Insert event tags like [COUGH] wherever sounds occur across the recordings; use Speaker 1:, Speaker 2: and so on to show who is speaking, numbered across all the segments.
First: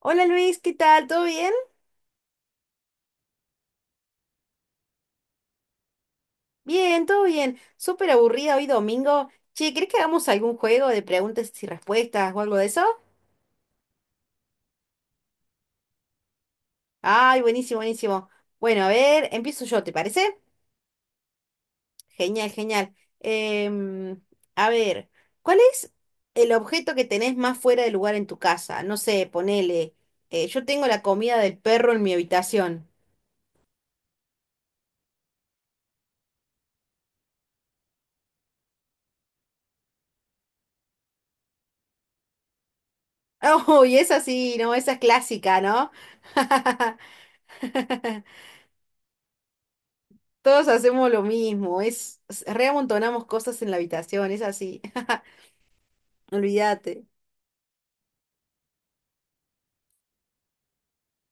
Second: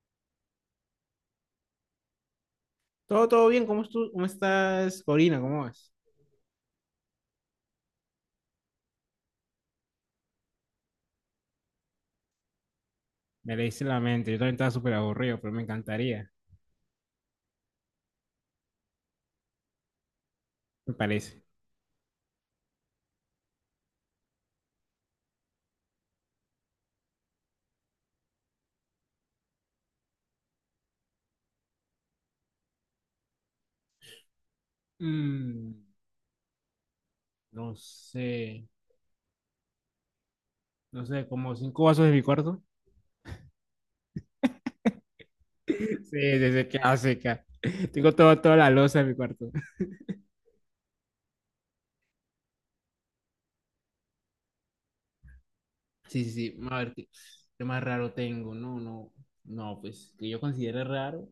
Speaker 1: Hola Luis, ¿qué tal? ¿Todo bien?
Speaker 2: Todo, todo bien, ¿cómo estás, Corina? ¿Cómo vas?
Speaker 1: Bien, todo bien. Súper aburrida hoy domingo. Che, ¿crees que hagamos algún juego de preguntas y respuestas o algo de eso?
Speaker 2: Me leíste la mente, yo también estaba súper aburrido, pero me encantaría,
Speaker 1: Ay, buenísimo, buenísimo. Bueno, a ver, empiezo yo, ¿te parece?
Speaker 2: me parece.
Speaker 1: Genial, genial. Em, a ver, ¿cuál es el objeto que tenés más fuera de lugar en tu casa? No sé, ponele. Yo tengo la comida del perro en mi habitación. [LAUGHS]
Speaker 2: Mm, no sé, no sé, como cinco vasos de mi cuarto. [LAUGHS]
Speaker 1: Oh, y esa sí, no, esa es clásica, ¿no?
Speaker 2: Sí, desde que
Speaker 1: [LAUGHS]
Speaker 2: hace acá. Tengo todo, toda la loza en mi cuarto.
Speaker 1: Todos hacemos lo mismo, reamontonamos cosas en la habitación, es así. [LAUGHS]
Speaker 2: Sí, sí, sí, a
Speaker 1: Olvídate.
Speaker 2: ver, ¿qué más raro tengo? No, no, no, pues que yo considere raro.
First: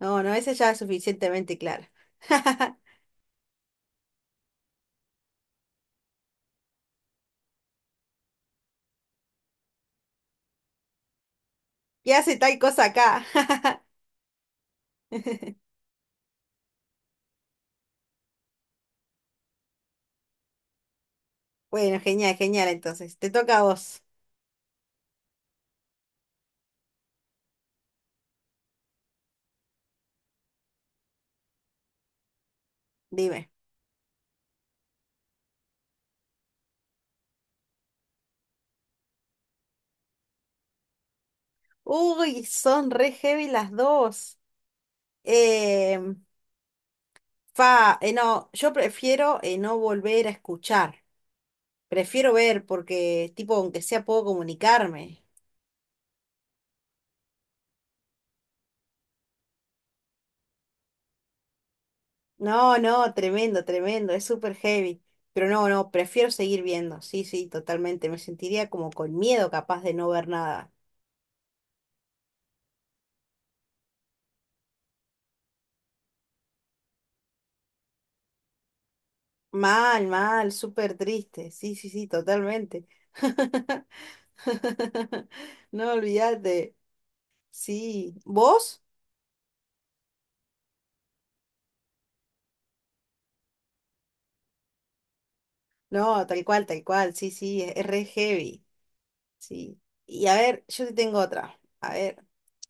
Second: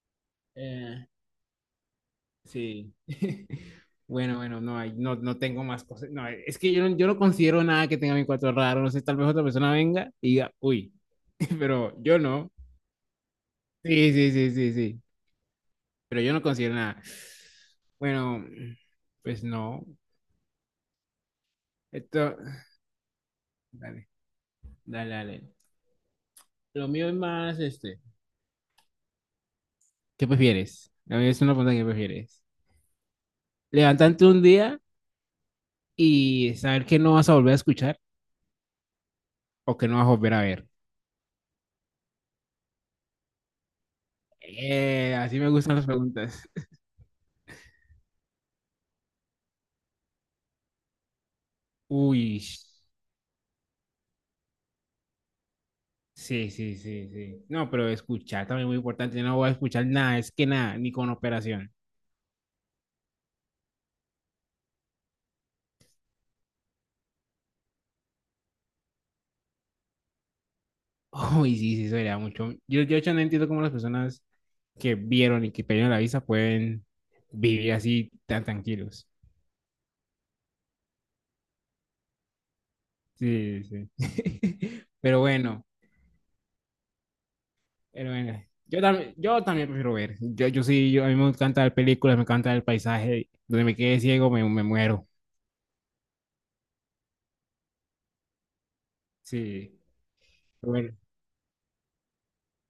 Speaker 1: No, no, esa ya es
Speaker 2: Eh,
Speaker 1: suficientemente clara. [LAUGHS]
Speaker 2: Sí. [LAUGHS] Bueno, bueno, no hay, no, no tengo más cosas. No, es que yo no considero nada que tenga mi cuarto raro. No sé, tal vez otra persona venga y diga, uy, [LAUGHS] pero
Speaker 1: ¿Qué
Speaker 2: yo
Speaker 1: hace
Speaker 2: no.
Speaker 1: tal cosa acá?
Speaker 2: Sí, sí, sí, sí, sí.
Speaker 1: [LAUGHS]
Speaker 2: Pero yo no considero nada. Bueno, pues no.
Speaker 1: Bueno, genial,
Speaker 2: Esto,
Speaker 1: genial. Entonces, te toca a vos.
Speaker 2: dale, dale, dale. Lo mío es más este. ¿Qué prefieres? A mí es una pregunta que prefieres.
Speaker 1: Dime.
Speaker 2: Levantarte un día y saber que no vas a volver a escuchar o que no vas a volver a ver.
Speaker 1: Uy, son re heavy las dos.
Speaker 2: Así me gustan las
Speaker 1: Em,
Speaker 2: preguntas.
Speaker 1: no, yo prefiero no volver a escuchar. Prefiero
Speaker 2: Uy,
Speaker 1: ver porque, tipo, aunque sea, puedo comunicarme.
Speaker 2: sí, sí, sí, sí. No, pero escuchar también es muy importante. Yo no voy a escuchar nada, es que nada, ni con operación.
Speaker 1: No, no, tremendo, tremendo, es súper heavy. Pero no, no, prefiero seguir viendo. Sí, sí, totalmente. Me sentiría como con miedo capaz de no ver nada.
Speaker 2: [LAUGHS] Uy, sí, sí, eso sería mucho. Yo de hecho no entiendo cómo las personas que vieron y que pidieron la visa pueden vivir así tan tranquilos.
Speaker 1: Mal, mal, súper triste. Sí, sí, sí, totalmente.
Speaker 2: Sí,
Speaker 1: [LAUGHS]
Speaker 2: sí. [LAUGHS] Pero
Speaker 1: [LAUGHS]
Speaker 2: bueno,
Speaker 1: No, olvídate.
Speaker 2: pero
Speaker 1: Sí.
Speaker 2: bueno. Yo
Speaker 1: ¿Vos?
Speaker 2: también, yo también prefiero ver. Yo sí, a mí me encanta ver películas, me encanta el paisaje. Donde me quede ciego, me muero.
Speaker 1: No, tal cual, tal cual. Sí, sí, es re heavy.
Speaker 2: Sí.
Speaker 1: Sí. Y a ver,
Speaker 2: Pero
Speaker 1: yo
Speaker 2: bueno,
Speaker 1: te tengo otra. A ver,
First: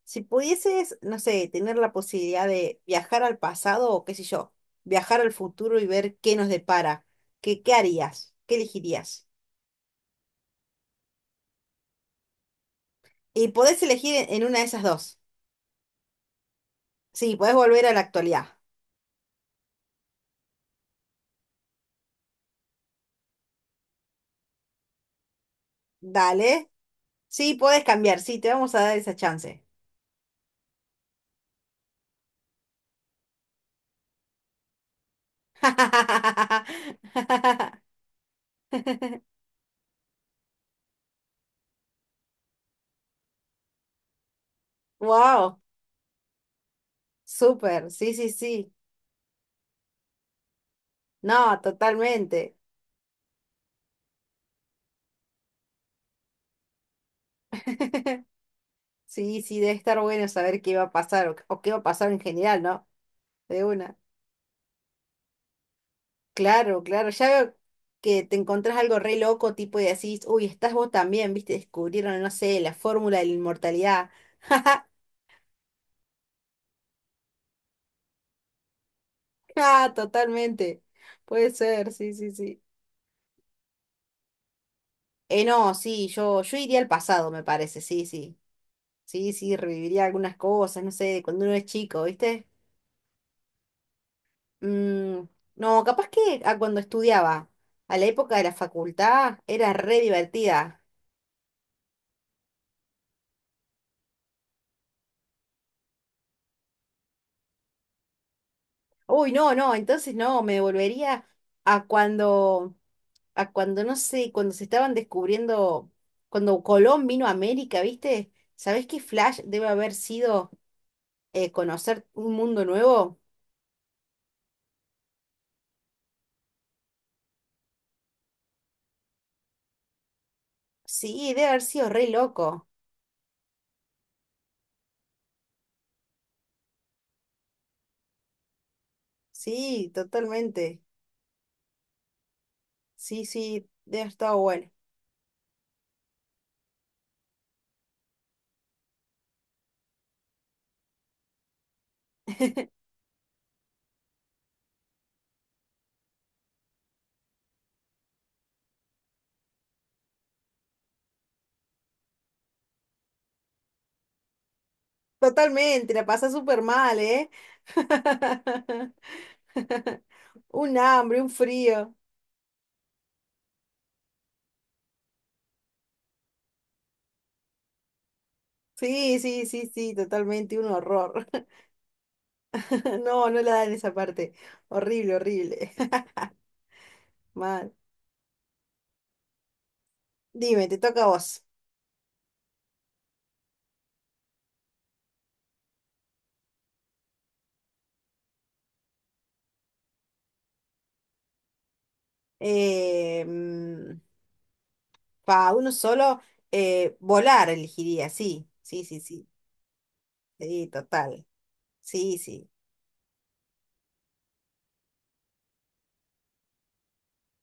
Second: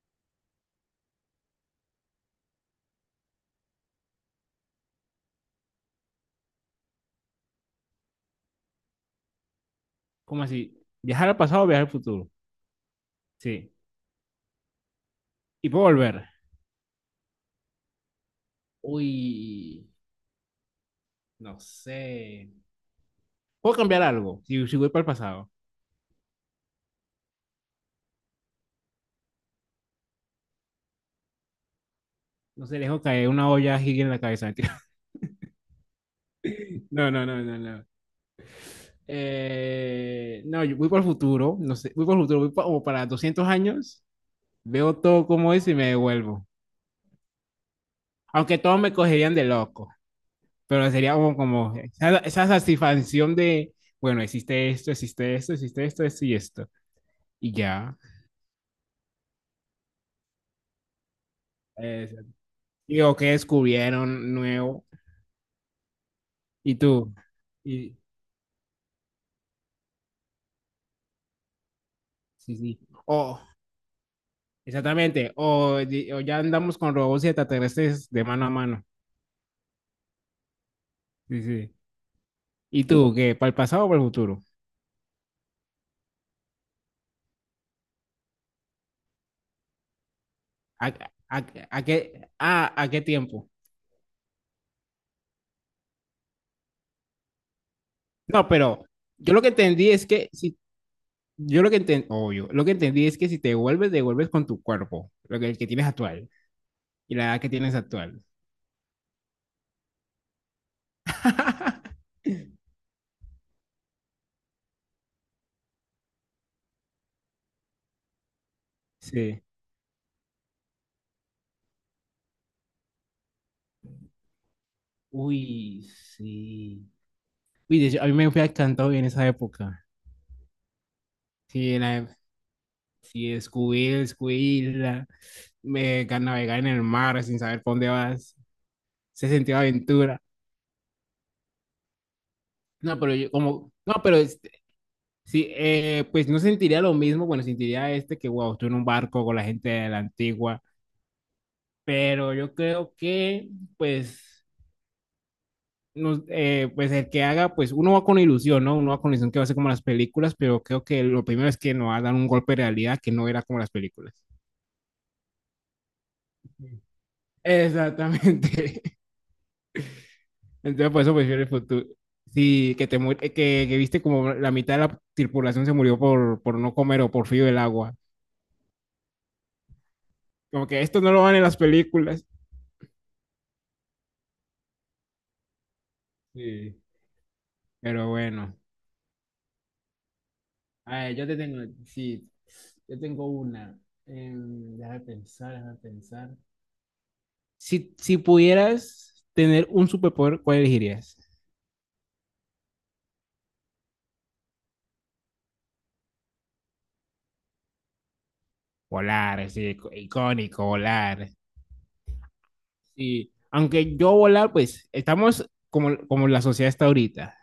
Speaker 1: si pudieses, no sé, tener la posibilidad de viajar al pasado o qué sé yo, viajar al futuro y ver qué nos depara, ¿qué, qué harías? ¿Qué elegirías?
Speaker 2: ¿cómo así? ¿Viajar al pasado o viajar al futuro?
Speaker 1: Y
Speaker 2: Sí.
Speaker 1: podés elegir en una de esas dos.
Speaker 2: Y puedo volver.
Speaker 1: Sí, podés volver a la actualidad.
Speaker 2: Uy, no sé. Puedo cambiar algo si voy para el pasado.
Speaker 1: Dale. Sí, podés cambiar. Sí, te vamos a dar esa chance.
Speaker 2: No sé, dejo caer una olla gigante en la cabeza. Mentira. [LAUGHS] No, no,
Speaker 1: [LAUGHS]
Speaker 2: no, no, no. No, yo voy para el futuro. No sé, voy para el futuro. Voy como para 200 años. Veo todo como
Speaker 1: Wow,
Speaker 2: es y me devuelvo.
Speaker 1: súper. Sí, sí,
Speaker 2: Aunque
Speaker 1: sí.
Speaker 2: todos me cogerían de loco. Pero sería como,
Speaker 1: No,
Speaker 2: como esa
Speaker 1: totalmente.
Speaker 2: satisfacción de, bueno, existe esto, existe esto, existe esto, esto y esto. Y ya.
Speaker 1: [LAUGHS] Sí, sí, debe estar bueno saber qué va a pasar o qué va a
Speaker 2: Eh,
Speaker 1: pasar en general, ¿no?
Speaker 2: Digo, ¿qué
Speaker 1: De una.
Speaker 2: descubrieron nuevo? ¿Y
Speaker 1: Claro, claro.
Speaker 2: tú?
Speaker 1: Ya veo
Speaker 2: Y,
Speaker 1: que te encontrás algo re loco, tipo, y decís, uy, estás vos también, ¿viste? Descubrieron, no
Speaker 2: Sí,
Speaker 1: sé, la
Speaker 2: sí.
Speaker 1: fórmula de la
Speaker 2: O,
Speaker 1: inmortalidad. [LAUGHS]
Speaker 2: exactamente. O ya andamos con robots y extraterrestres de mano a mano.
Speaker 1: Ah, totalmente.
Speaker 2: Sí,
Speaker 1: Puede
Speaker 2: sí.
Speaker 1: ser, sí, sí, sí.
Speaker 2: ¿Y tú, qué? ¿Para el pasado o para el futuro?
Speaker 1: No, sí, yo iría al pasado, me parece, sí, sí. Sí, sí, reviviría algunas cosas,
Speaker 2: ¿A,
Speaker 1: no sé,
Speaker 2: a-
Speaker 1: cuando uno es
Speaker 2: a
Speaker 1: chico,
Speaker 2: qué,
Speaker 1: ¿viste?
Speaker 2: a qué tiempo?
Speaker 1: Mm, no, capaz que a cuando estudiaba, a la época de
Speaker 2: No,
Speaker 1: la
Speaker 2: pero yo
Speaker 1: facultad,
Speaker 2: lo que
Speaker 1: era
Speaker 2: entendí
Speaker 1: re
Speaker 2: es que si,
Speaker 1: divertida.
Speaker 2: yo lo que entendí, obvio, lo que entendí es que si te vuelves con tu cuerpo, lo que, el que tienes actual y la edad que tienes actual.
Speaker 1: Uy, no, no, entonces no, me volvería a
Speaker 2: [LAUGHS]
Speaker 1: cuando, a cuando, no sé, cuando se estaban descubriendo, cuando Colón vino a América, ¿viste? ¿Sabés qué flash
Speaker 2: Sí.
Speaker 1: debe haber sido conocer un mundo nuevo?
Speaker 2: Uy, sí. Uy, de hecho, a mí me fue encantado en esa época.
Speaker 1: Sí, debe haber
Speaker 2: Sí,
Speaker 1: sido re loco.
Speaker 2: sí, Scooby, Scooby, navegar en el mar sin saber por dónde vas, se sentía
Speaker 1: Sí,
Speaker 2: aventura.
Speaker 1: totalmente.
Speaker 2: No, pero
Speaker 1: Sí,
Speaker 2: yo
Speaker 1: sí,
Speaker 2: como, no,
Speaker 1: debe haber
Speaker 2: pero
Speaker 1: estado
Speaker 2: este,
Speaker 1: bueno.
Speaker 2: sí, pues no sentiría lo mismo, bueno, sentiría este que, wow, estoy en un barco con la gente de la antigua, pero yo
Speaker 1: [LAUGHS]
Speaker 2: creo que, pues, no, pues el que haga, pues uno va con ilusión, ¿no? Uno va con ilusión que va a ser como las películas, pero creo que lo primero es que nos va a dar un golpe de realidad que no era como las películas.
Speaker 1: Totalmente, la pasa súper mal, ¿eh?
Speaker 2: Exactamente.
Speaker 1: [LAUGHS] Un
Speaker 2: Entonces, por eso
Speaker 1: hambre, un
Speaker 2: prefiero el futuro.
Speaker 1: frío.
Speaker 2: Sí, que que viste como la mitad de la tripulación se murió por no comer o por frío del agua.
Speaker 1: Sí, sí, sí, sí, totalmente, un
Speaker 2: Como que esto no lo
Speaker 1: horror.
Speaker 2: van en
Speaker 1: [LAUGHS]
Speaker 2: las películas.
Speaker 1: No, no la dan esa parte. Horrible, horrible.
Speaker 2: Sí.
Speaker 1: [LAUGHS] Mal.
Speaker 2: Pero bueno.
Speaker 1: Dime, te toca
Speaker 2: A
Speaker 1: a
Speaker 2: ver, yo
Speaker 1: vos.
Speaker 2: te tengo, sí, yo tengo una. Déjame pensar, déjame pensar. Si pudieras tener un superpoder, ¿cuál elegirías?
Speaker 1: Eh, mm, uno solo, volar elegiría, sí, sí, sí, sí.
Speaker 2: Volar, sí,
Speaker 1: Sí,
Speaker 2: icónico,
Speaker 1: total.
Speaker 2: volar.
Speaker 1: Sí, sí.
Speaker 2: Sí, aunque yo volar, pues estamos como la sociedad está ahorita.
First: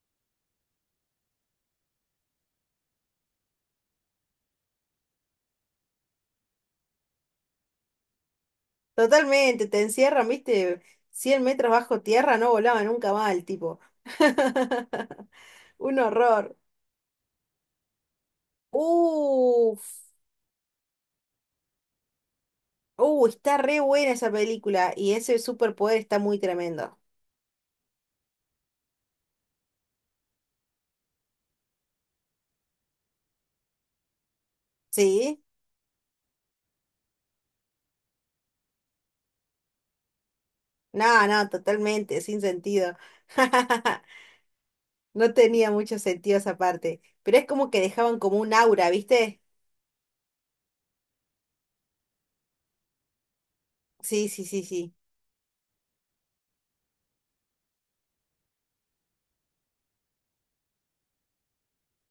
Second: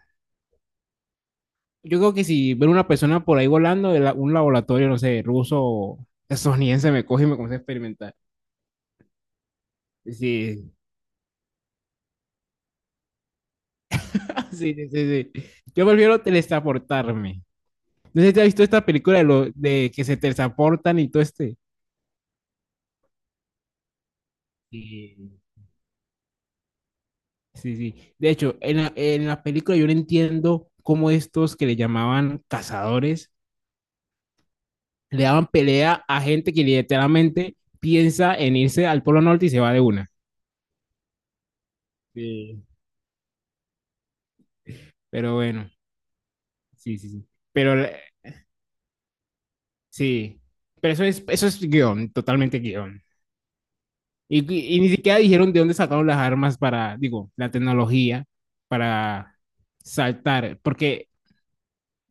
Speaker 2: Yo creo que si ver una persona por ahí volando un laboratorio, no sé, ruso o estadounidense, me coge y me comienza a experimentar.
Speaker 1: Totalmente, te encierran,
Speaker 2: Sí,
Speaker 1: viste, 100 metros bajo tierra, no volaba nunca más el tipo.
Speaker 2: [LAUGHS] sí, sí, sí.
Speaker 1: [LAUGHS]
Speaker 2: Sí. Yo
Speaker 1: Un
Speaker 2: prefiero
Speaker 1: horror.
Speaker 2: teletransportarme. No sé si te has visto esta película de, lo,
Speaker 1: Uf,
Speaker 2: de que se teletransportan y todo este.
Speaker 1: Está re buena esa película y ese
Speaker 2: Sí,
Speaker 1: superpoder está muy tremendo.
Speaker 2: sí, sí. De hecho, en la, película yo no entiendo cómo estos que le llamaban cazadores le
Speaker 1: ¿Sí?
Speaker 2: daban pelea a gente que literalmente piensa en irse al Polo Norte y se va de una.
Speaker 1: No, no, totalmente, sin
Speaker 2: Sí.
Speaker 1: sentido. [LAUGHS] No
Speaker 2: Pero
Speaker 1: tenía
Speaker 2: bueno,
Speaker 1: mucho sentido esa
Speaker 2: sí,
Speaker 1: parte,
Speaker 2: sí, sí.
Speaker 1: pero es como
Speaker 2: Pero
Speaker 1: que
Speaker 2: la-
Speaker 1: dejaban como un aura, ¿viste?
Speaker 2: Sí, pero eso es guión, totalmente guión.
Speaker 1: Sí,
Speaker 2: Y,
Speaker 1: sí, sí,
Speaker 2: y- y ni
Speaker 1: sí.
Speaker 2: siquiera dijeron de dónde sacaron las armas para, digo, la tecnología para saltar, porque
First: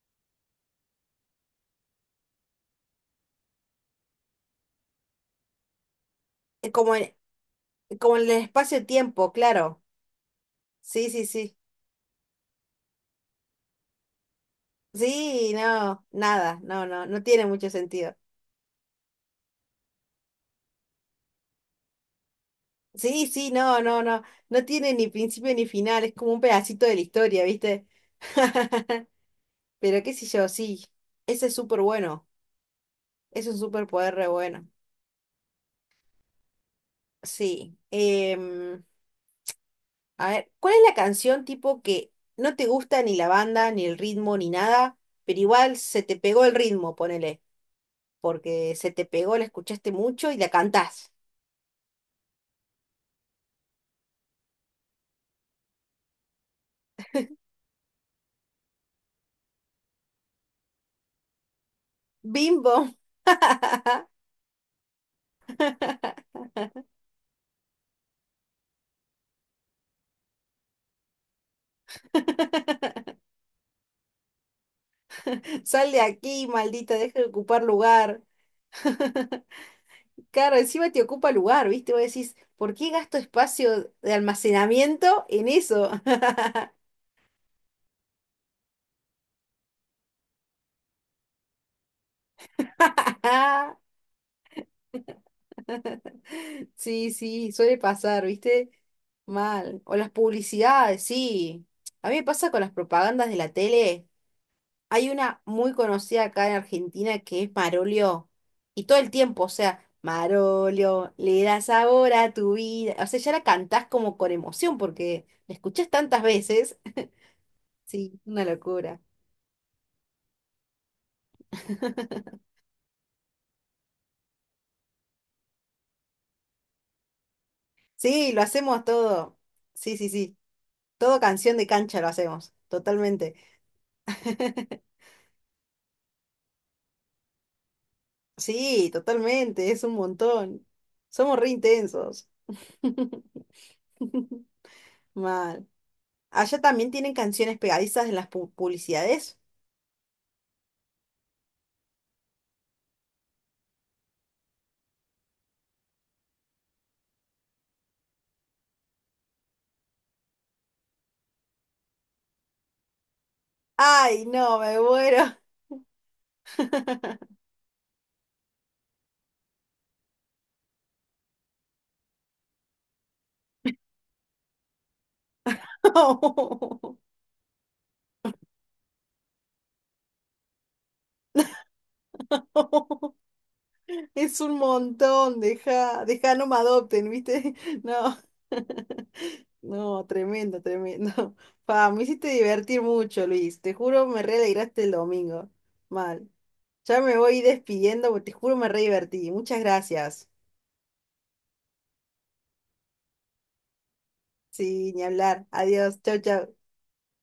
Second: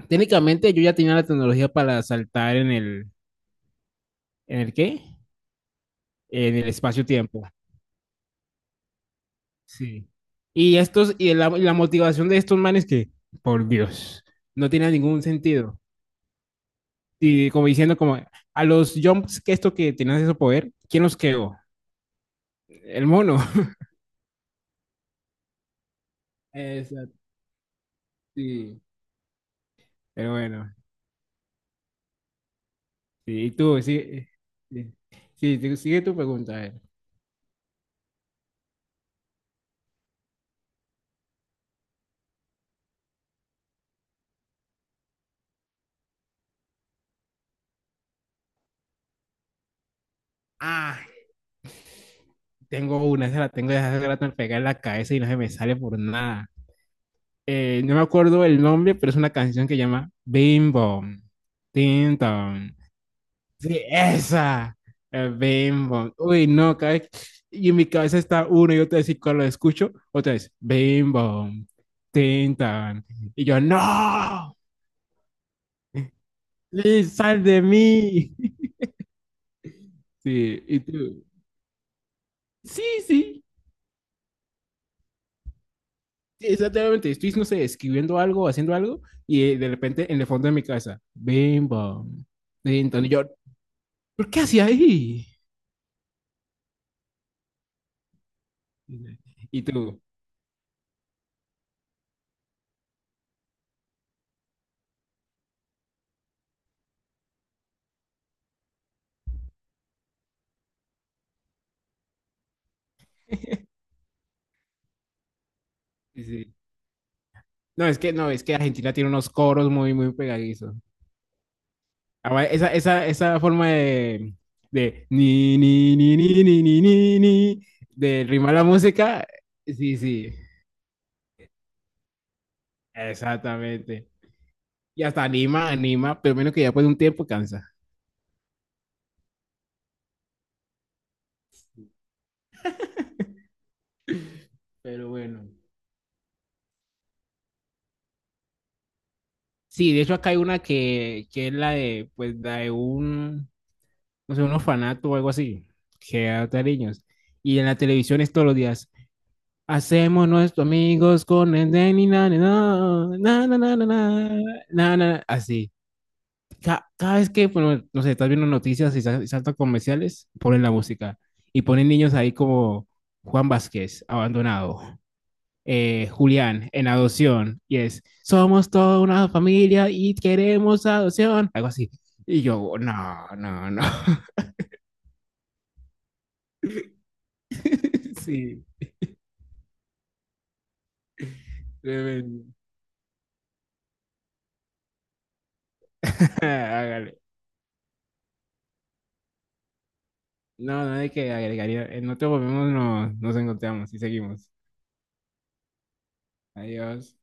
Speaker 2: técnicamente yo ya tenía la tecnología para saltar ¿en el qué? En el
Speaker 1: Es como en,
Speaker 2: espacio-tiempo.
Speaker 1: como en el espacio-tiempo, claro.
Speaker 2: Sí. Y
Speaker 1: Sí,
Speaker 2: estos,
Speaker 1: sí,
Speaker 2: y la,
Speaker 1: sí.
Speaker 2: y la motivación de estos manes que, por Dios, no tiene ningún
Speaker 1: Sí,
Speaker 2: sentido.
Speaker 1: no, nada, no, no, no tiene
Speaker 2: Y como
Speaker 1: mucho
Speaker 2: diciendo,
Speaker 1: sentido.
Speaker 2: como, a los jumps que esto que tenían ese poder, ¿quién los creó? El
Speaker 1: Sí,
Speaker 2: mono.
Speaker 1: sí, no, no, no, no tiene ni principio ni final, es como un
Speaker 2: [LAUGHS]
Speaker 1: pedacito de la
Speaker 2: Exacto.
Speaker 1: historia, ¿viste?
Speaker 2: Sí.
Speaker 1: [LAUGHS] Pero qué sé
Speaker 2: Pero
Speaker 1: yo,
Speaker 2: bueno,
Speaker 1: sí, ese es súper bueno,
Speaker 2: sí,
Speaker 1: es
Speaker 2: y
Speaker 1: un
Speaker 2: tú,
Speaker 1: superpoder re
Speaker 2: sí,
Speaker 1: bueno.
Speaker 2: sí, sí, sigue tu pregunta. A ver.
Speaker 1: Sí. A ver, ¿cuál es la canción tipo que no te gusta ni la banda, ni el ritmo, ni nada, pero igual se te pegó el ritmo, ponele, porque se te pegó, la escuchaste mucho y la
Speaker 2: Ah,
Speaker 1: cantás?
Speaker 2: tengo una, esa la tengo desde hace rato al pegar en la cabeza y no se me sale por nada. No me acuerdo el nombre, pero es una canción que llama Bim Bom, Tim Tom.
Speaker 1: Bimbo.
Speaker 2: Sí,
Speaker 1: [LAUGHS]
Speaker 2: esa, Bim Bom. Uy, no, y en mi cabeza está uno y otra vez, y cuando lo escucho, otra vez, Bim Bom, Tim Tom. Y yo, no,
Speaker 1: Sal de aquí, maldita,
Speaker 2: Liz,
Speaker 1: deja de
Speaker 2: sal de
Speaker 1: ocupar lugar.
Speaker 2: mí. [LAUGHS]
Speaker 1: [LAUGHS] Claro,
Speaker 2: Sí, y
Speaker 1: encima te
Speaker 2: tú.
Speaker 1: ocupa lugar, ¿viste? Vos decís, ¿por
Speaker 2: Sí,
Speaker 1: qué gasto
Speaker 2: sí,
Speaker 1: espacio de almacenamiento en eso?
Speaker 2: exactamente. Estoy, no sé, escribiendo algo, haciendo algo, y de repente en el fondo de mi cabeza, bim, bam. Y entonces yo,
Speaker 1: [LAUGHS]
Speaker 2: ¿por qué hacía ahí?
Speaker 1: Sí, sí, suele pasar, ¿viste?
Speaker 2: Y
Speaker 1: Mal. O
Speaker 2: tú,
Speaker 1: las publicidades, sí. A mí me pasa con las propagandas de la tele. Hay una muy conocida acá en Argentina que es Marolio. Y todo el tiempo, o sea, Marolio, le da sabor a tu vida. O sea, ya la cantás como con emoción porque la escuchás tantas
Speaker 2: sí, sí.
Speaker 1: veces. [LAUGHS]
Speaker 2: No, es que
Speaker 1: Sí,
Speaker 2: no, es
Speaker 1: una
Speaker 2: que Argentina
Speaker 1: locura.
Speaker 2: tiene unos coros muy, muy pegadizos.
Speaker 1: [LAUGHS]
Speaker 2: Ahora, esa forma de ni, ni, ni, ni, ni, ni, ni, ni, de
Speaker 1: Sí, lo
Speaker 2: rimar la
Speaker 1: hacemos
Speaker 2: música,
Speaker 1: todo. Sí,
Speaker 2: sí,
Speaker 1: sí,
Speaker 2: sí,
Speaker 1: sí. Todo canción de cancha lo hacemos, totalmente.
Speaker 2: exactamente.
Speaker 1: [LAUGHS]
Speaker 2: Y hasta anima, anima, pero menos que ya después de un tiempo cansa.
Speaker 1: Sí, totalmente, es un montón. Somos re intensos. [LAUGHS]
Speaker 2: Pero bueno.
Speaker 1: Mal. ¿Allá también tienen canciones pegadizas en las publicidades?
Speaker 2: Sí, de hecho acá hay una que es la de, pues, la de un, no sé, un orfanato o algo así, que adopta niños. Y en la televisión es todos los días. Hacemos nuestros amigos con el de ni na, ni na, na, na, na, na,
Speaker 1: Ay,
Speaker 2: na,
Speaker 1: no, me
Speaker 2: na, na",
Speaker 1: muero.
Speaker 2: así. Cada vez
Speaker 1: [LAUGHS]
Speaker 2: que, bueno, no sé, estás viendo noticias y saltan comerciales, ponen la música. Y ponen niños ahí como Juan Vázquez, abandonado Julián en adopción y es, somos toda una familia y queremos adopción, algo así. Y yo, no, no, no.
Speaker 1: Es un montón, deja, deja, no me adopten, ¿viste? [LAUGHS] No,
Speaker 2: [LAUGHS] Sí,
Speaker 1: [LAUGHS] no, tremendo, tremendo. [LAUGHS] Pa, me hiciste
Speaker 2: tremendo.
Speaker 1: divertir mucho, Luis. Te juro, me re alegraste el domingo. Mal.
Speaker 2: [LAUGHS]
Speaker 1: Ya me
Speaker 2: Hágale.
Speaker 1: voy despidiendo, porque te juro, me re divertí. Muchas gracias.
Speaker 2: No, no hay que agregaría. En otro momento nos encontramos y seguimos.
Speaker 1: Sí, ni hablar. Adiós. Chau, chau.
Speaker 2: Adiós.